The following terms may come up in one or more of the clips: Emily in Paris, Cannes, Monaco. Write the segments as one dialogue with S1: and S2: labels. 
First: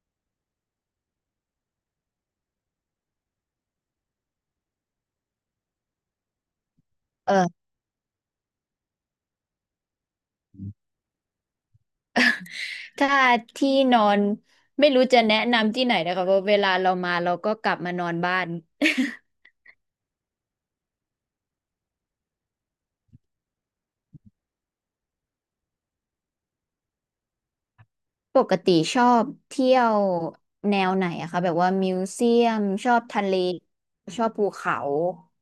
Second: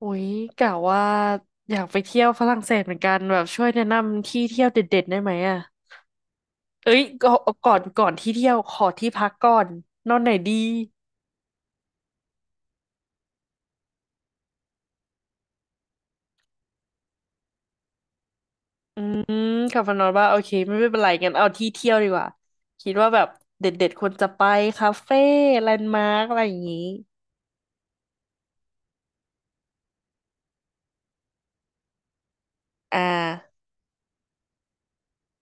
S1: อุ๊ยกะว่าอยากไปเที่ยวฝรั่งเศสเหมือนกันแบบช่วยแนะนำที่เที่ยวเด็ดๆได้ไหมอ่ะเอ้ย
S2: เออ
S1: ก่อนที่เที่ยวขอที่พักก่อนนอนไหนดี
S2: ถ้าที่นอนไม่รู้จะแนะนำที่ไหนนะคะเพราะเวลาเรามาเราก็กลับมานอนบ้าน
S1: อืมกลับมานอนว่าโอเคไม่เป็นไรงั้นเอาที่เที่ยวดีกว่าคิดว่าแบบเด็ดๆควรจะไปคาเฟ่แลนด์มาร์กอะไรอย่างนี้
S2: ปกติชอบเที่ยวแนวไหนอะคะแบบว่ามิวเซียมชอ
S1: อ่
S2: บทะเล
S1: า
S2: ชอบภูเขา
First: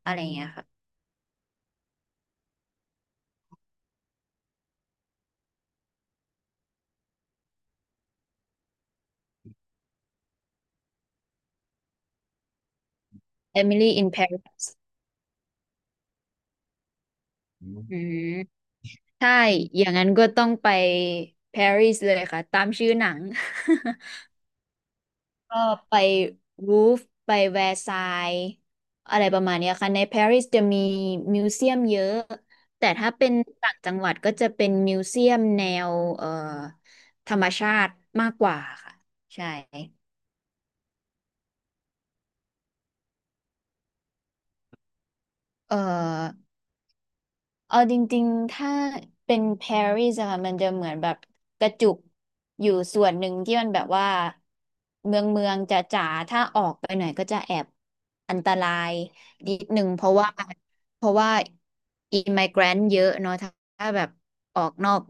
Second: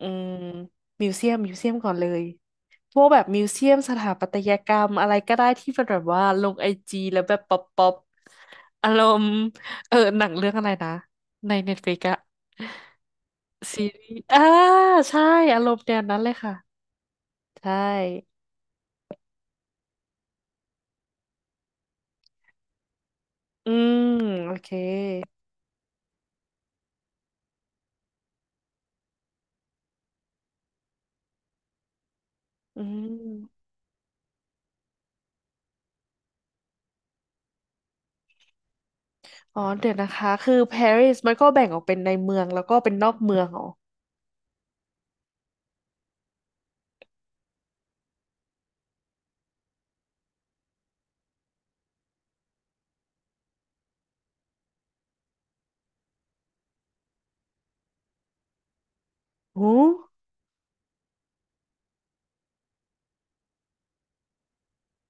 S1: อื
S2: อะไรอ
S1: ม
S2: ย่างเงี้ยค่ะ
S1: มิวเซียมก่อนเลย พวกแบบมิวเซียมสถาปัตยกรรมอะไรก็ได้ที่เป็นแบบว่าลงไอจีแล้วแบบป๊อปป๊อปอารมณ์เออหนังเรื่องอะไรนะในเน็ตฟลิกอะซี
S2: Emily in
S1: รีส์อ่า
S2: Paris
S1: ใช่อารมณ์แนวนั้นเลยค่ะใช
S2: อืม
S1: ่
S2: ใช่อย่างนั้นก็ต้องไปปารีสเลยค่ะตามชื่อหนัง
S1: อืมโอเค
S2: ก็ไปรูฟไปแวร์ซายน์อะไรประมาณเนี้ยค่ะในปารีสจะมีมิวเซียมเยอะ
S1: อื
S2: แต่ถ้าเป็น
S1: ม
S2: ต่างจังหวัดก็จะเป็นมิวเซียมแนวธรรมชาติมากกว่าค่ะใช่
S1: อ๋อเดี๋ยวนะคะคือปารีสมันก็แบ่งออกเป็นในเมืองแล้วก็เป็นนอกเมืองเหรอ
S2: เอ่อ เอาจริงๆ ถ้าเป็นปารีสอะค่ะมันจะเหมือนแบบกระจุกอยู่ส่วนหนึ่งที่มันแบบว่าเมืองเมืองจ๋าจ๋าถ้าออกไปหน่อยก็จะแอบอันตรายนิด
S1: โอ้
S2: หนึ่งเพราะว่าอิม g ก a รนต์เยอะเนาะถ้าแบบออกนอก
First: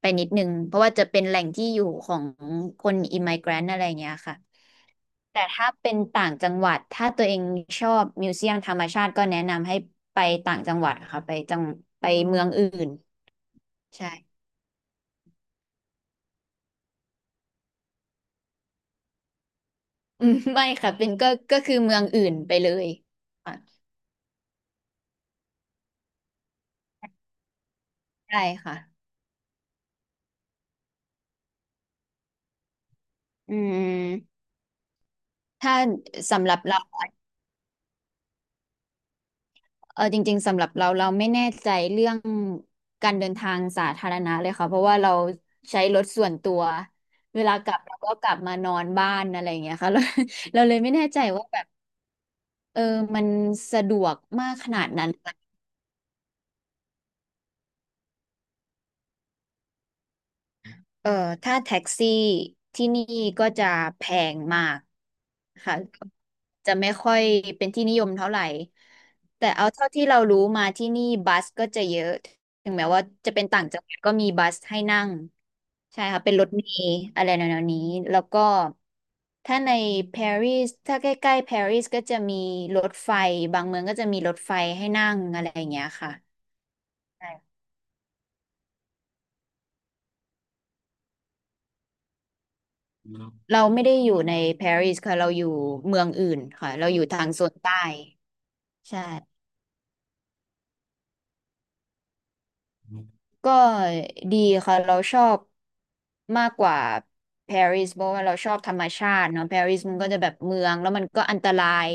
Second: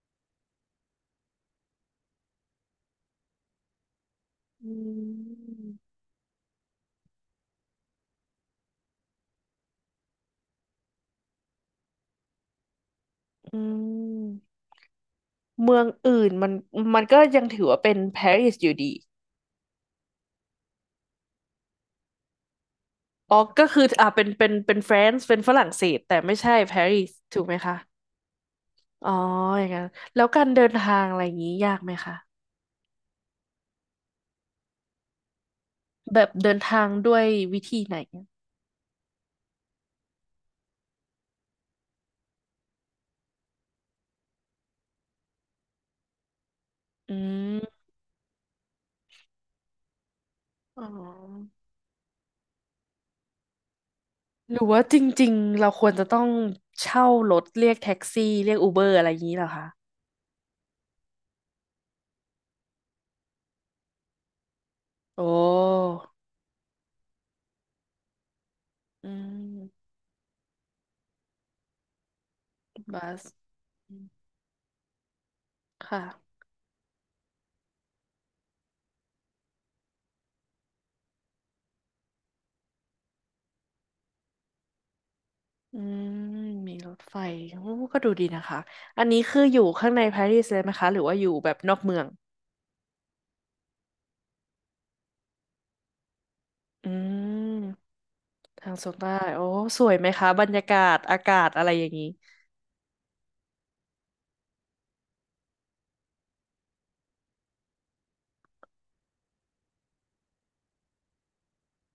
S2: ไปนิดหนึ่งเพราะว่าจะเป็นแหล่งที่อยู่ของคนอิม g ก a รนต์อะไรอย่างเงี้ยค่ะ
S1: อื
S2: แต่ถ้า
S1: ม
S2: เป็นต่างจังหวัดถ้าตัวเองชอบมิวเซียมธรรมชาติก็แนะนำให้ไปต่างจังหวัดค่ะไปจังไปเมืองอื่น
S1: อื
S2: ใช่
S1: มเมืองอื่นมันก็ยังถือว่าเป็นปารีสอยู่ดี
S2: อืมไม่ค่ะเป็นก็คือเมืองอื่นไปเลย
S1: อ๋อ
S2: ค่ะ
S1: ก็คืออ่ะเป็นแฟรนซ์เป็นฝรั่งเศสแต่ไม่ใช่ปารีสถูกไหมคะ
S2: ใช่ค่ะ
S1: อ๋ออย่างนั้นแล้วการเดินทางอะไรอย่างนี้ยากไหมคะ
S2: อืมถ้า
S1: แบบ
S2: สำห
S1: เดิ
S2: รั
S1: น
S2: บเรา
S1: ทางด้วยวิธีไหน
S2: เออจริงๆสำหรับเราเราไม่แน่ใจเรื่องการเดินทางสาธารณะเลยค่ะเพราะว่าเราใช้รถส่วนตัว
S1: อื
S2: เวลากลั
S1: ม
S2: บเราก็กลับมานอนบ้านอะไรอย่างเงี้ยค่ะ เราเลย
S1: อ๋
S2: ไม่แน่ใจว่า
S1: อ
S2: แบบ เออมันสะดวกมา
S1: ห
S2: ก
S1: รือ
S2: ข
S1: ว่า
S2: นาด
S1: จ
S2: นั้น
S1: ริงๆ เราควรจะต้องเช่ารถเรียกแท็กซี่เรียกอูเบอร์อะไรอย่างนี้เหรอคะ
S2: เออถ้าแท็กซี่ที่นี่ก็จะแพงมาก
S1: โอ้
S2: ค่ะจะไม่ค่อยเป็นที่นิยมเท่าไหร่
S1: อื
S2: แต่เอาเท่า
S1: ม
S2: ที่เรารู้มาที่นี่บัสก็จะเยอะถึงแม้ว่า
S1: บัส
S2: จะเป็นต่างจังห
S1: อื
S2: วัด
S1: ม
S2: ก็มีบัสให้นั่ง
S1: ค
S2: ใช่ค่ะเป็น
S1: ่ะ
S2: รถเมล์อะไรแนวๆนี้แล้วก็ถ้าในปารีสถ้าใกล้ๆปารีสก็จะมีรถไฟบางเมืองก็จะมีรถไฟให้นั่งอะไรอย่าง
S1: อื
S2: เงี้ยค่ะ
S1: มมีรถไฟโอ้ก็ดูดีนะคะ อันนี้คืออยู่ข้างในปารีสเลยไหมคะหรือว่าอยู่แบบนอกเมือง
S2: เราไม่ได้อยู่ในปารีสค่ะเราอยู่เมืองอื่นค่ะ
S1: อื
S2: เราอยู่
S1: ม
S2: ทางโซนใต้
S1: ทางโซนใต้
S2: ใช่
S1: โอ้ สวยไหมคะ บรรยากาศ อากาศอะไรอย่างนี้
S2: ก็ดีค่ะเราชอบมากกว่าปารีสเพราะว่าเราชอบธรรมชาติเนาะปารีสมันก็จะแบบเมืองแล้วมันก็อันตราย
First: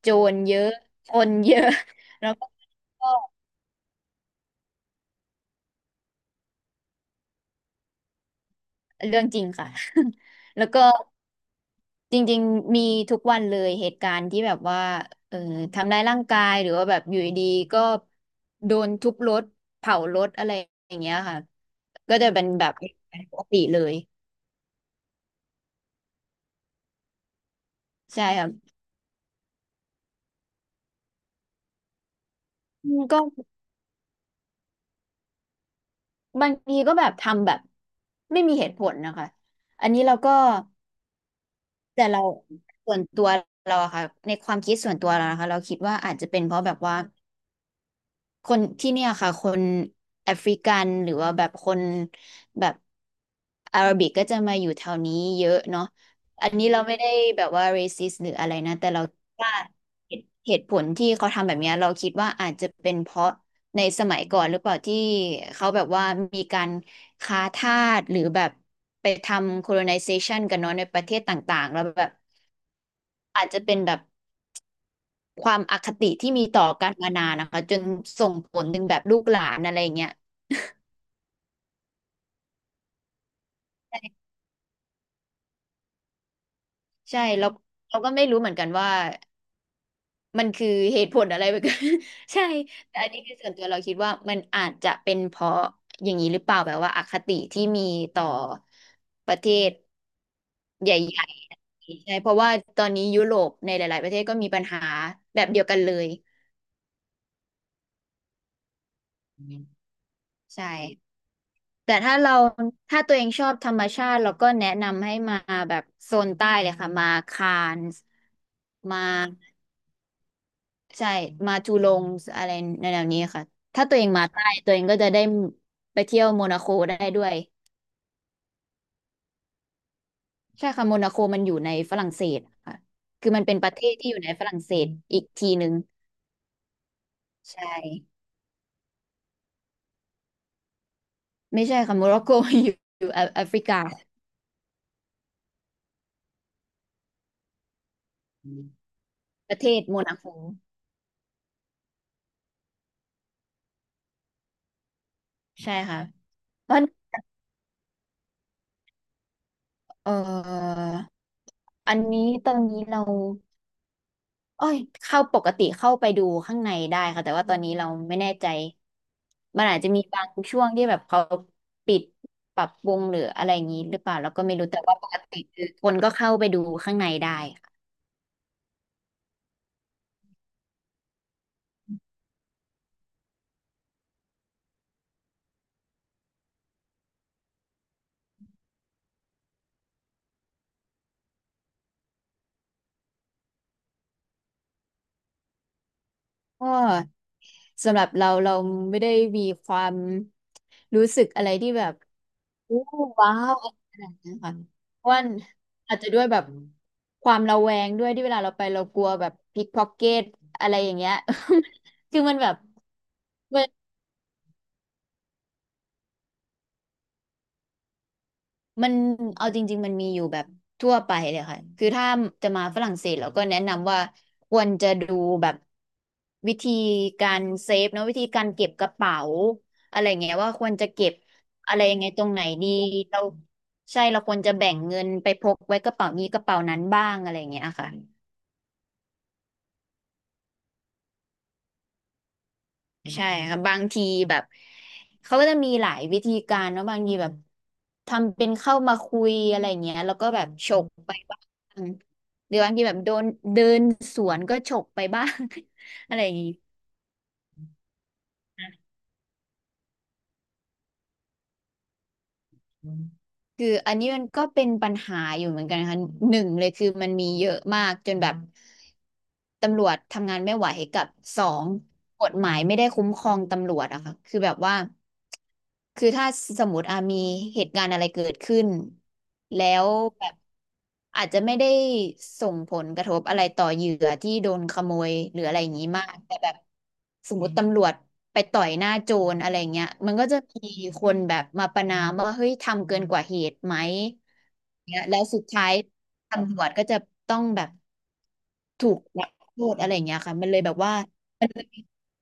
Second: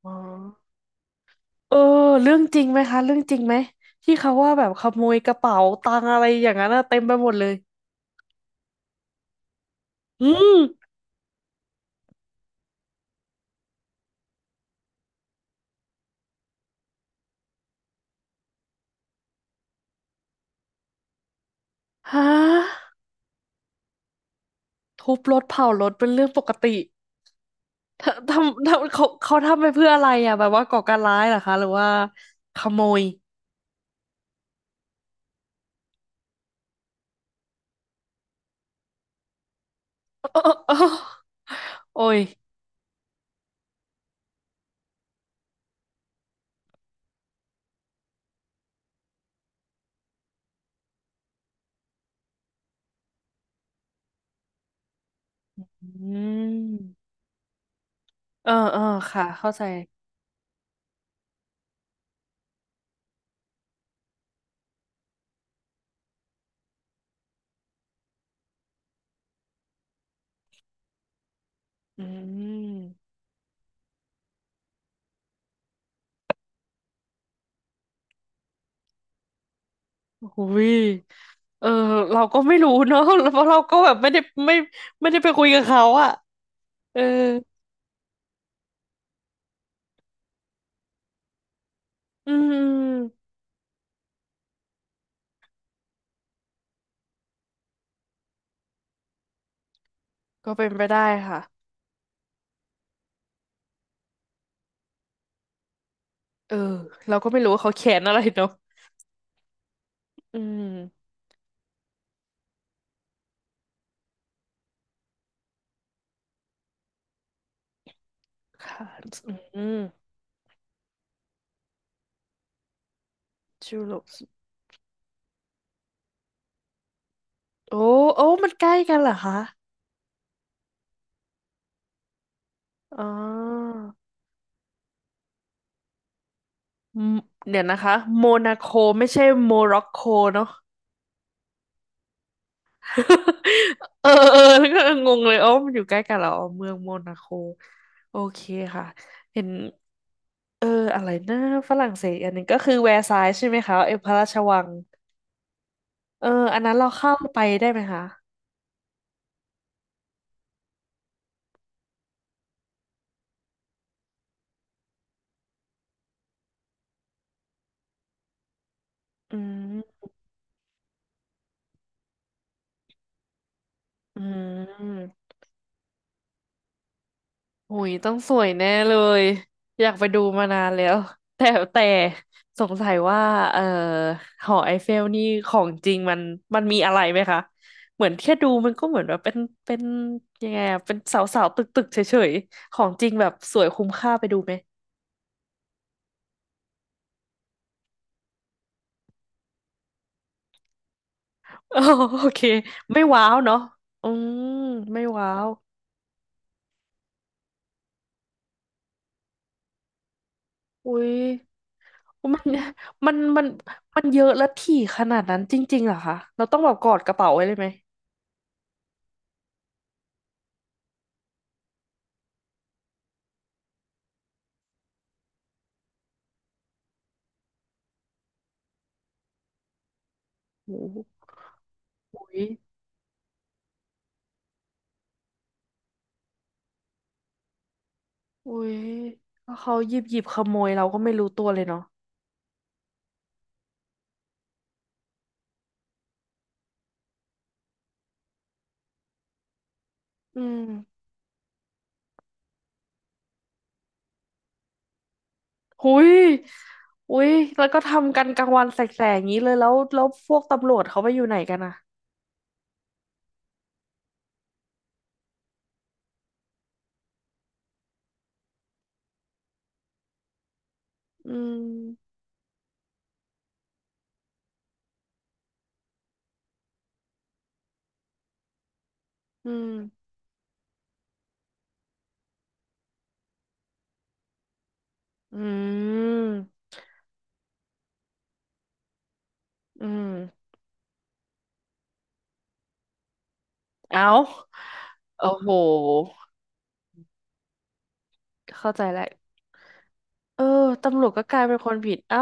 S2: โจ
S1: อ๋อ
S2: รเยอะคนเยอะ
S1: เออ
S2: แล้
S1: เรื่
S2: ว
S1: อง
S2: ก็
S1: จริงไหมคะ เรื่องจริงไหมที่เขาว่าแบบขโมยกระเป๋าตังอะไรอย่างนั้นอะเต็มไปหมดเลย
S2: เรื่องจริงค่ะ
S1: อื ม
S2: แล้วก็ จริงๆมีทุกวันเลยเหตุการณ์ที่แบบว่าเออทำร้ายร่างกายหรือว่าแบบอยู่ดีๆก็โดนทุบรถเผารถอะไรอย่างเงี้ยค่ะ
S1: ฮ
S2: ก็จะเป็นแบบ
S1: ะ
S2: ปกติเลย
S1: ทุบรถเผารถเป็นเรื่องปกติเธอ
S2: ใช่
S1: ท
S2: ครับ
S1: ำทำเขาทำไปเพื่ออะไรอะแบบว่าก่อการร้ายเหรอคะหรือว่าขโม
S2: อืม
S1: ย
S2: ก็บางทีก็แบบทำแบบไม่มีเหตุผลนะคะอันนี้เราก็
S1: เออเออโอ้
S2: แต่
S1: ย
S2: เราส่วนตัวเราอะค่ะในความคิดส่วนตัวเรานะคะเราคิดว่าอาจจะเป็นเพราะแบบว่า คนที่เนี่ยค่ะคนแอฟริกันหรือว่าแบบคนแบบอาหรับิกก็จะมาอยู่แถวนี้เยอะเนาะ
S1: อื
S2: อันนี้เราไม่ได้
S1: ม
S2: แบบว่าเรซิสหรืออะ
S1: เออ
S2: ไรนะ
S1: เออ
S2: แต่เรา
S1: ค่ะ
S2: คิด
S1: เข้า
S2: ว่า
S1: ใจ
S2: เหตุผลที่เขาทำแบบเนี้ยเราคิดว่าอาจจะเป็นเพราะในสมัยก่อนหรือเปล่าที่เขาแบบว่ามีการค้าทาสหรือแบบไปทำ colonization กันเนาะในประเทศต่างๆแล้ว
S1: อื
S2: แบบ
S1: ม
S2: อาจจะเป็นแบบ ความอคติที่มีต่อกันมานานนะคะจนส่งผลถึงแบบลูกหลานอะไรอย่างเงี้ย
S1: อุ้ยเออเราก็ไม่รู้เนอะ เพราะเราก็แบบไม่ได้ไม่ไม่ได้ไปคุยกับเขาอะเออ
S2: ใช่แล้วเราก็ไม่รู้เหมือนกันว่ามันคือเหตุผลอะไรแบบ
S1: อื
S2: ใช่แต่อันนี้
S1: ม
S2: คือส่วนตัวเราคิดว่ามันอาจจะเป็นเพราะอย่างนี้หรือเปล่าแบบว่าอคติที่มีต่อประเทศ
S1: ก็เป็นไป
S2: ใหญ
S1: ได้
S2: ่
S1: ค่ะ
S2: ๆใช่เพราะว่าตอนนี้ยุโรปในหลายๆประเทศก็มีปัญหาแบบเดียวกันเลย
S1: เออเราก็ไม่รู้ว่าเขาแขนอะไรเนาะอื
S2: ใช่
S1: ม
S2: แต่ถ้าตัวเองชอบธรรมชาติเราก็แนะนำให้มาแบบโซนใต้เลยค่ะมาคานส์
S1: ค่ะ
S2: มา
S1: อืม
S2: ใช่มาจูลงอะไรในแนวนี้ค่ะ
S1: จู
S2: ถ้า
S1: โล
S2: ตัวเอ
S1: ป
S2: งมาใต้ตัวเองก็จะได้ไปเที่ยวโมนาโคได้ด้วย
S1: โอ้โอ้มันใกล้กันเหรอคะ
S2: ใช่ค่ะโมนาโคมันอยู่ในฝรั่งเศสค่ะ
S1: อ๋อ
S2: คือมันเป็นประเทศที่อยู่ในฝรั่งเศสอีกทีหนึ่ง
S1: มเดี๋ย
S2: ใช่
S1: วนะคะโมนาโคไม่ใช่โมร็อกโกเนาะ
S2: ไม่ใช่ค่ะโมร็อกโก อยู่อยู่แอแอฟริกา
S1: เออเออ แล้วก็งงเลยอ๋อมันอยู่ใกล้กันเหรออ๋อเมืองโมนาโคโอเคค่ะเห็น
S2: ประเทศโมนาโค
S1: เอออะไรนะฝรั่งเศสอันหนึงก็คือแวร์ซายน์ใช่ไหมคะเออพระราชวัง
S2: ใช่ค่ะ
S1: เอออัน
S2: เพ
S1: นั้น
S2: ราะ
S1: เราเข้าไปได้ไหมคะ
S2: เอ่ออันนี้ตอนนี้เรา เอ้ยเข้าปกติเข้าไปดูข้างในได้ค่ะแต่ว่าตอนนี้เราไม่แน่ใจ
S1: อื
S2: มันอาจจะมี
S1: ม
S2: บางช่วงที่แบบเขาปิดปรับปรุงหรืออะไรอย่างนี้หรือเปล่า
S1: อื
S2: เราก็ไม่รู้แต่ว่าปก
S1: ม
S2: ติคือคนก็เข้าไปดูข้างในได้
S1: หุ
S2: ค่ะ
S1: ยต้องสวยแน่เลยอยากไปดูมานานแล้วแต่แต่สงสัยว่าเอ่อหอไอเฟลนี่ของจริงมันมีอะไรไหมคะเหมือนแค่ดูมันก็เหมือนแบบเป็นเป็นยังไงอะเป็นเสาเสาตึกตึกๆเฉยๆของจริงแบบสวยคุ้มค่าไปดูไหม
S2: ก็สำหรับเราเราไม่ได้มีความรู้สึกอะไรที่
S1: อ๋อ
S2: แบบ
S1: โอเค
S2: โอ้
S1: ไม่ว้า
S2: ว้า
S1: ว
S2: ว
S1: เนาะ
S2: อะไรข
S1: อื
S2: นาดนั้น
S1: ม
S2: ค่ะ
S1: ไม่
S2: เพราะว่า
S1: ว้าว
S2: อาจจะด้วยแบบความระแวงด้วยที่เวลาเราไปเรากลัวแบบพิกพ็อกเก็ตอะไรอย่าง
S1: อุ้
S2: เงี้
S1: ย
S2: ย คือมัน
S1: มัน
S2: แบบ
S1: มันมัน
S2: มัน
S1: มันเยอะและถี่ขนาดนั้นจริงๆเหรอคะเราต้องแบบกอดกระเป๋าไว้เลยไหม
S2: มันเอาจริงๆมันมีอยู่แบบทั่วไปเลยค่ะคือถ้าจะมาฝรั่งเศสเราก็แนะนำว่าควรจะดูแบบวิธีการเซฟเนอะวิธีการเก็บกระเป๋าอะไรเงี้ยว่าคว
S1: โอ
S2: รจะเก็บ
S1: ้
S2: อะไรยังไง
S1: โ
S2: ตรงไหน
S1: ห
S2: ดีเราใช่เราควรจะแบ่งเงินไปพกไว้กระเป๋านี้กระเป๋านั้นบ้างอะไรเงี้ยค่ะ
S1: อุ้ยแล้วเขาหยิบขโมยเราก็ไม่รู้ตัวเลยเนาะ
S2: ใช่ครับบางทีแบบเขาก็จะมีหลายวิธีการเนอะบางทีแบบทำเป็นเข้ามาคุยอะไรเงี้ยแล้วก็แบ
S1: อื
S2: บ
S1: ม
S2: ฉกไปบ้างหรือบางทีแบบโดนเดินสวนก็ฉกไปบ้าง
S1: หุ ย
S2: อะไรอย่างงี้
S1: หุยแล้วก็ทำกันกลางวันแสกๆอย่างนี้เลยแล้วพวกตำรวจเขาไปอยู่ไหนกันอ่ะ
S2: คืออันนี้มันก็เป็นปัญหาอยู่เหมือนกันค่ะหนึ่งเลยคือมันมีเยอะมากจนแบบตำรวจทำงานไม่ไหวกับ
S1: อื
S2: สอง
S1: ม
S2: กฎหมายไม่ได้คุ้มครองตำรวจอะค่ะคือแบบว่า คือถ้าสมมติอามีเหตุการณ์อะไรเกิดขึ้น
S1: อื
S2: แล้ว
S1: ม
S2: แบบอาจจะไม่ได้ส่งผลกระทบอะไรต่อเหยื่อที่โดนขโมย
S1: อื
S2: หรืออะไรอย่างนี้มากแต่แบบ
S1: ม
S2: สมมติตำรวจไปต่อยหน้าโจรอะไรเงี้
S1: อื
S2: ยมันก็จะ
S1: ม
S2: มีคนแบบมาประณามว่าเฮ้ยทำเกินกว่าเหตุไหม
S1: เอา
S2: เนี่ยแล้ว
S1: โอ้
S2: สุด
S1: โห
S2: ท้ายตำรวจก็จะต้องแบบ
S1: เข้าใจ
S2: ถูก
S1: แล้ว
S2: รับโทษอะไรเงี้ยค่ะ
S1: เออ
S2: มันเลยแบบว่า
S1: ตำรวจก็กลายเป็นคนผิดเอ้า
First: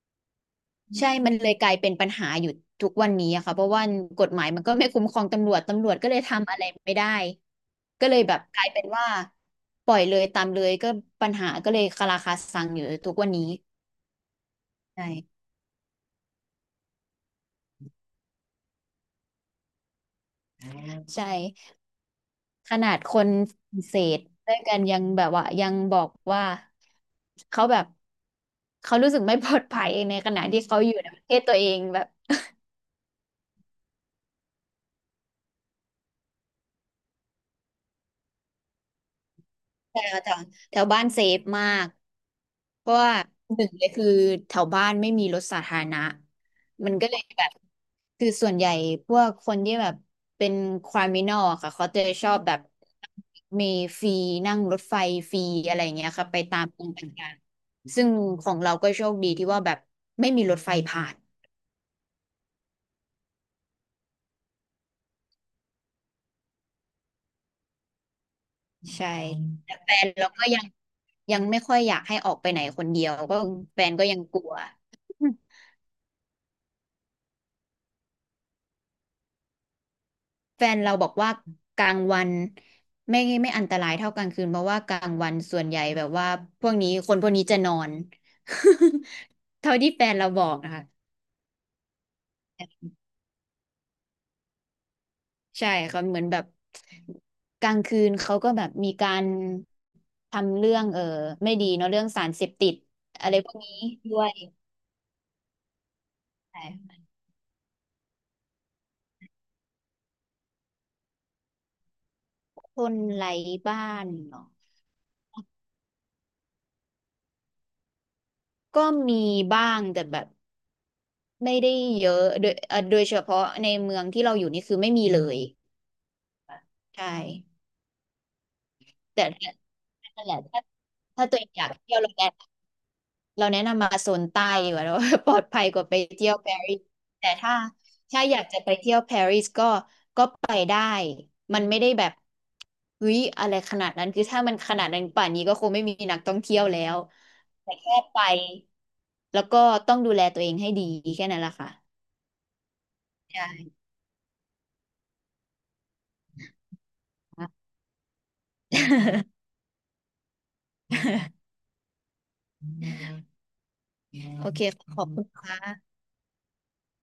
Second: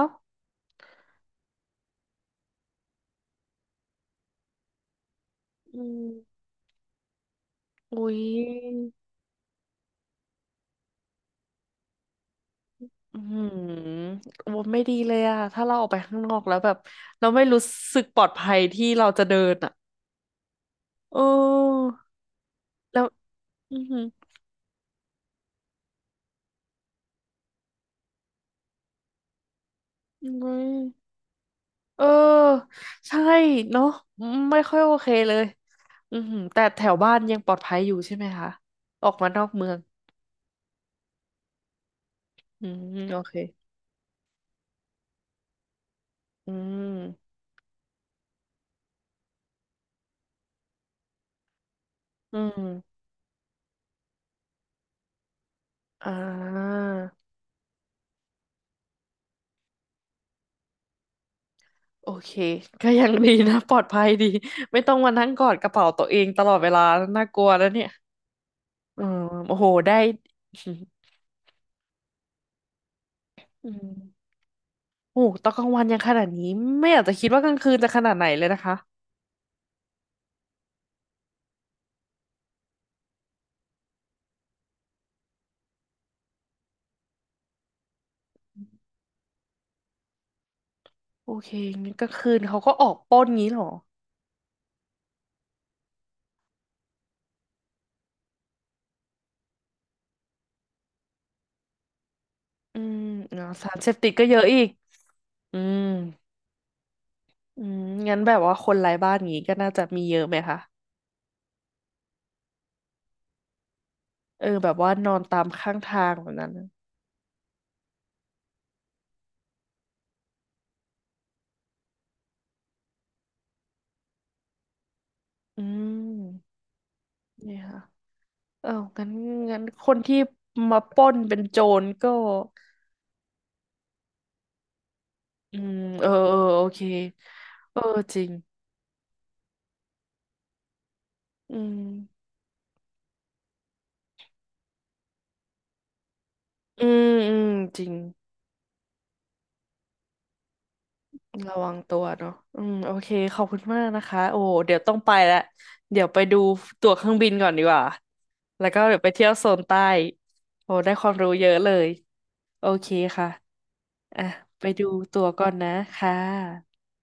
S2: ใช่มันเลยกลายเป็นปัญหาอยู่ทุกวันนี้อะค่ะเพราะว่ากฎหมายมันก็ไม่คุ้มครองตำรวจ
S1: อื
S2: ตำรวจ
S1: ม
S2: ก็เลยทำอะไรไม่ได้ก็
S1: อุย
S2: เลยแบบกลายเป็นว่าปล่อยเลยตามเลยก็ปัญหาก็เลยคาราคาซังอยู่ทุก
S1: อื
S2: วันนี้
S1: มว่าไม่ดีเลยอะ
S2: ใช่
S1: ถ้าเราออกไปข้างนอกแล้วแบบเราไม่รู้สึกปลอดภัยที่เราจะเดินอะ
S2: ใช่
S1: โอ้
S2: ขนา
S1: แล้
S2: ด
S1: ว
S2: คนฝ
S1: อื
S2: รั่ง
S1: อ
S2: เศ
S1: หือ
S2: สด้วยกันยังแบบว่ายังบอกว่าเขาแบบเขารู้สึกไม่ปลอดภัยในข
S1: ม
S2: ณะ
S1: เว้
S2: ที่เขา
S1: ย
S2: อยู่ในประเทศตัวเองแบ
S1: เอ
S2: บ
S1: อใช่เนาะไม่ค่อยโอเคเลยอือหือแต่แถวบ้านยังปลอดภัยอยู่ใช่ไหมคะออกมานอกเมือง
S2: แถวแถวแถวบ้านเซฟมาก
S1: อืม
S2: เพราะว่า
S1: โอเค
S2: หนึ่งเลยคือแถวบ้านไม่มีรถสาธารณะ
S1: อื
S2: มันก็เลย
S1: ม
S2: แบบคือส่วนใหญ่พวกคนที่แบบเป็นคริมินอลค่ะเขาจะชอ
S1: อื
S2: บแบบ
S1: ม
S2: มีฟรีนั่งรถไฟฟรีอะไรอย่างเงี้
S1: อ่
S2: ยค่ะไปตาม
S1: า
S2: ตมืงต่างๆซึ่งของเราก็โชคดีที่ว่าแบบไม่มีรถไฟผ่าน
S1: โอเคก็ยังดีนะปลอดภัยดีไม่ต้องมานั่งกอดกระเป๋าตัวเองตลอดเวลาน่ากลัวแล้วเนี่ยอื
S2: ใช่
S1: มโอ้โห
S2: แต่แฟ
S1: ได้
S2: นเราก็ยังยังไม่ค่อยอยากให้ออกไปไหนคนเดียวก็
S1: อื
S2: แฟ
S1: ม
S2: นก็ยังกลัว
S1: โอ้โหตอนกลางวันยังขนาดนี้ไม่อยากจะคิดว่ากลางคืนจะขนาดไหนเลยนะคะ
S2: แฟนเราบอกว่ากลางวันไม่อันตรายเท่ากลางคืนเพราะว่ากลางวันส่วนใหญ่แบบว่าพวกนี้คนพวกนี้จะนอน เท่าที่แฟนเราบอกนะคะ
S1: โอเคงั้นกลางคืนเขาก็ออกปล้นงี้เหรอ
S2: ใช่เขาเหมือนแบบกลางคืนเขาก็แบบมีการทำเรื่องไม่ดีเนาะเรื่องสารเสพติด
S1: อืม
S2: อะไร
S1: เนาะ
S2: พวก
S1: สา
S2: นี้
S1: รเสพติด
S2: ด้ว
S1: ก็
S2: ย
S1: เยอะอีกอืม
S2: ใช่
S1: อืมงั้นแบบว่าคนไร้บ้านงี้ก็น่าจะมีเยอะไหมคะ
S2: คนไร้บ้านเนาะ
S1: เออแบบว่านอนตามข้างทางแบบนั้นนะ
S2: ก็มีบ้างแต่แบบไม่ได้เยอะโดยโดยเฉพาะในเมืองที่เราอยู่นี่คือไม่มีเลย
S1: อืม
S2: ใช่
S1: นี่ค่ะเอองั้น
S2: แต่ถ้
S1: งั้นคน
S2: า
S1: ที่
S2: นั่นแหละถ้า
S1: มาปล้น
S2: ตั
S1: เป็
S2: ว
S1: น
S2: เอง
S1: โจ
S2: อยาก
S1: ร
S2: เที่ยว
S1: ก็
S2: เราแนะนำมาโซนใต้ดีกว่าเรา ปลอด
S1: อื
S2: ภัย
S1: ม
S2: กว่าไป
S1: เออ
S2: เที่ย
S1: เอ
S2: ว
S1: อ
S2: ปา
S1: โอ
S2: รี
S1: เค
S2: สแต่ถ้า
S1: เออจริง
S2: อยากจะไปเที่ยวปารีสก็ไปได้
S1: อื
S2: มันไม่ได้แบบ
S1: ม
S2: เฮ้ยอะไรขนาดนั้นคือถ้ามันขนาดนั้นป่านนี้ก็คงไม่มีนักท่องเที่ยวแล้
S1: อื
S2: ว
S1: มอืม
S2: แต่
S1: จริง
S2: แค่ไปแล้วก็ต้องดูแลตัวเองให้ดีแค่นั้นแหละ
S1: ระ
S2: ค่ะ
S1: วังตัวเนาะอืม โอเค ขอ
S2: ใช่
S1: บคุณมากนะคะ โอ้ เดี๋ยวต้องไปแล้ว เดี๋ยวไปดูตั๋วเครื่องบินก่อนดี
S2: ค่ะ
S1: กว่า แล้วก็เดี๋ยวไปเที่ยวโซนใต้ โอ้ ได้ความรู้เยอะเลย โอเคค่ะอ่ะ
S2: โอเค
S1: ไปดู
S2: ขอบคุ
S1: ตั๋ว
S2: ณค
S1: ก่อนนะ
S2: ่ะ
S1: คะ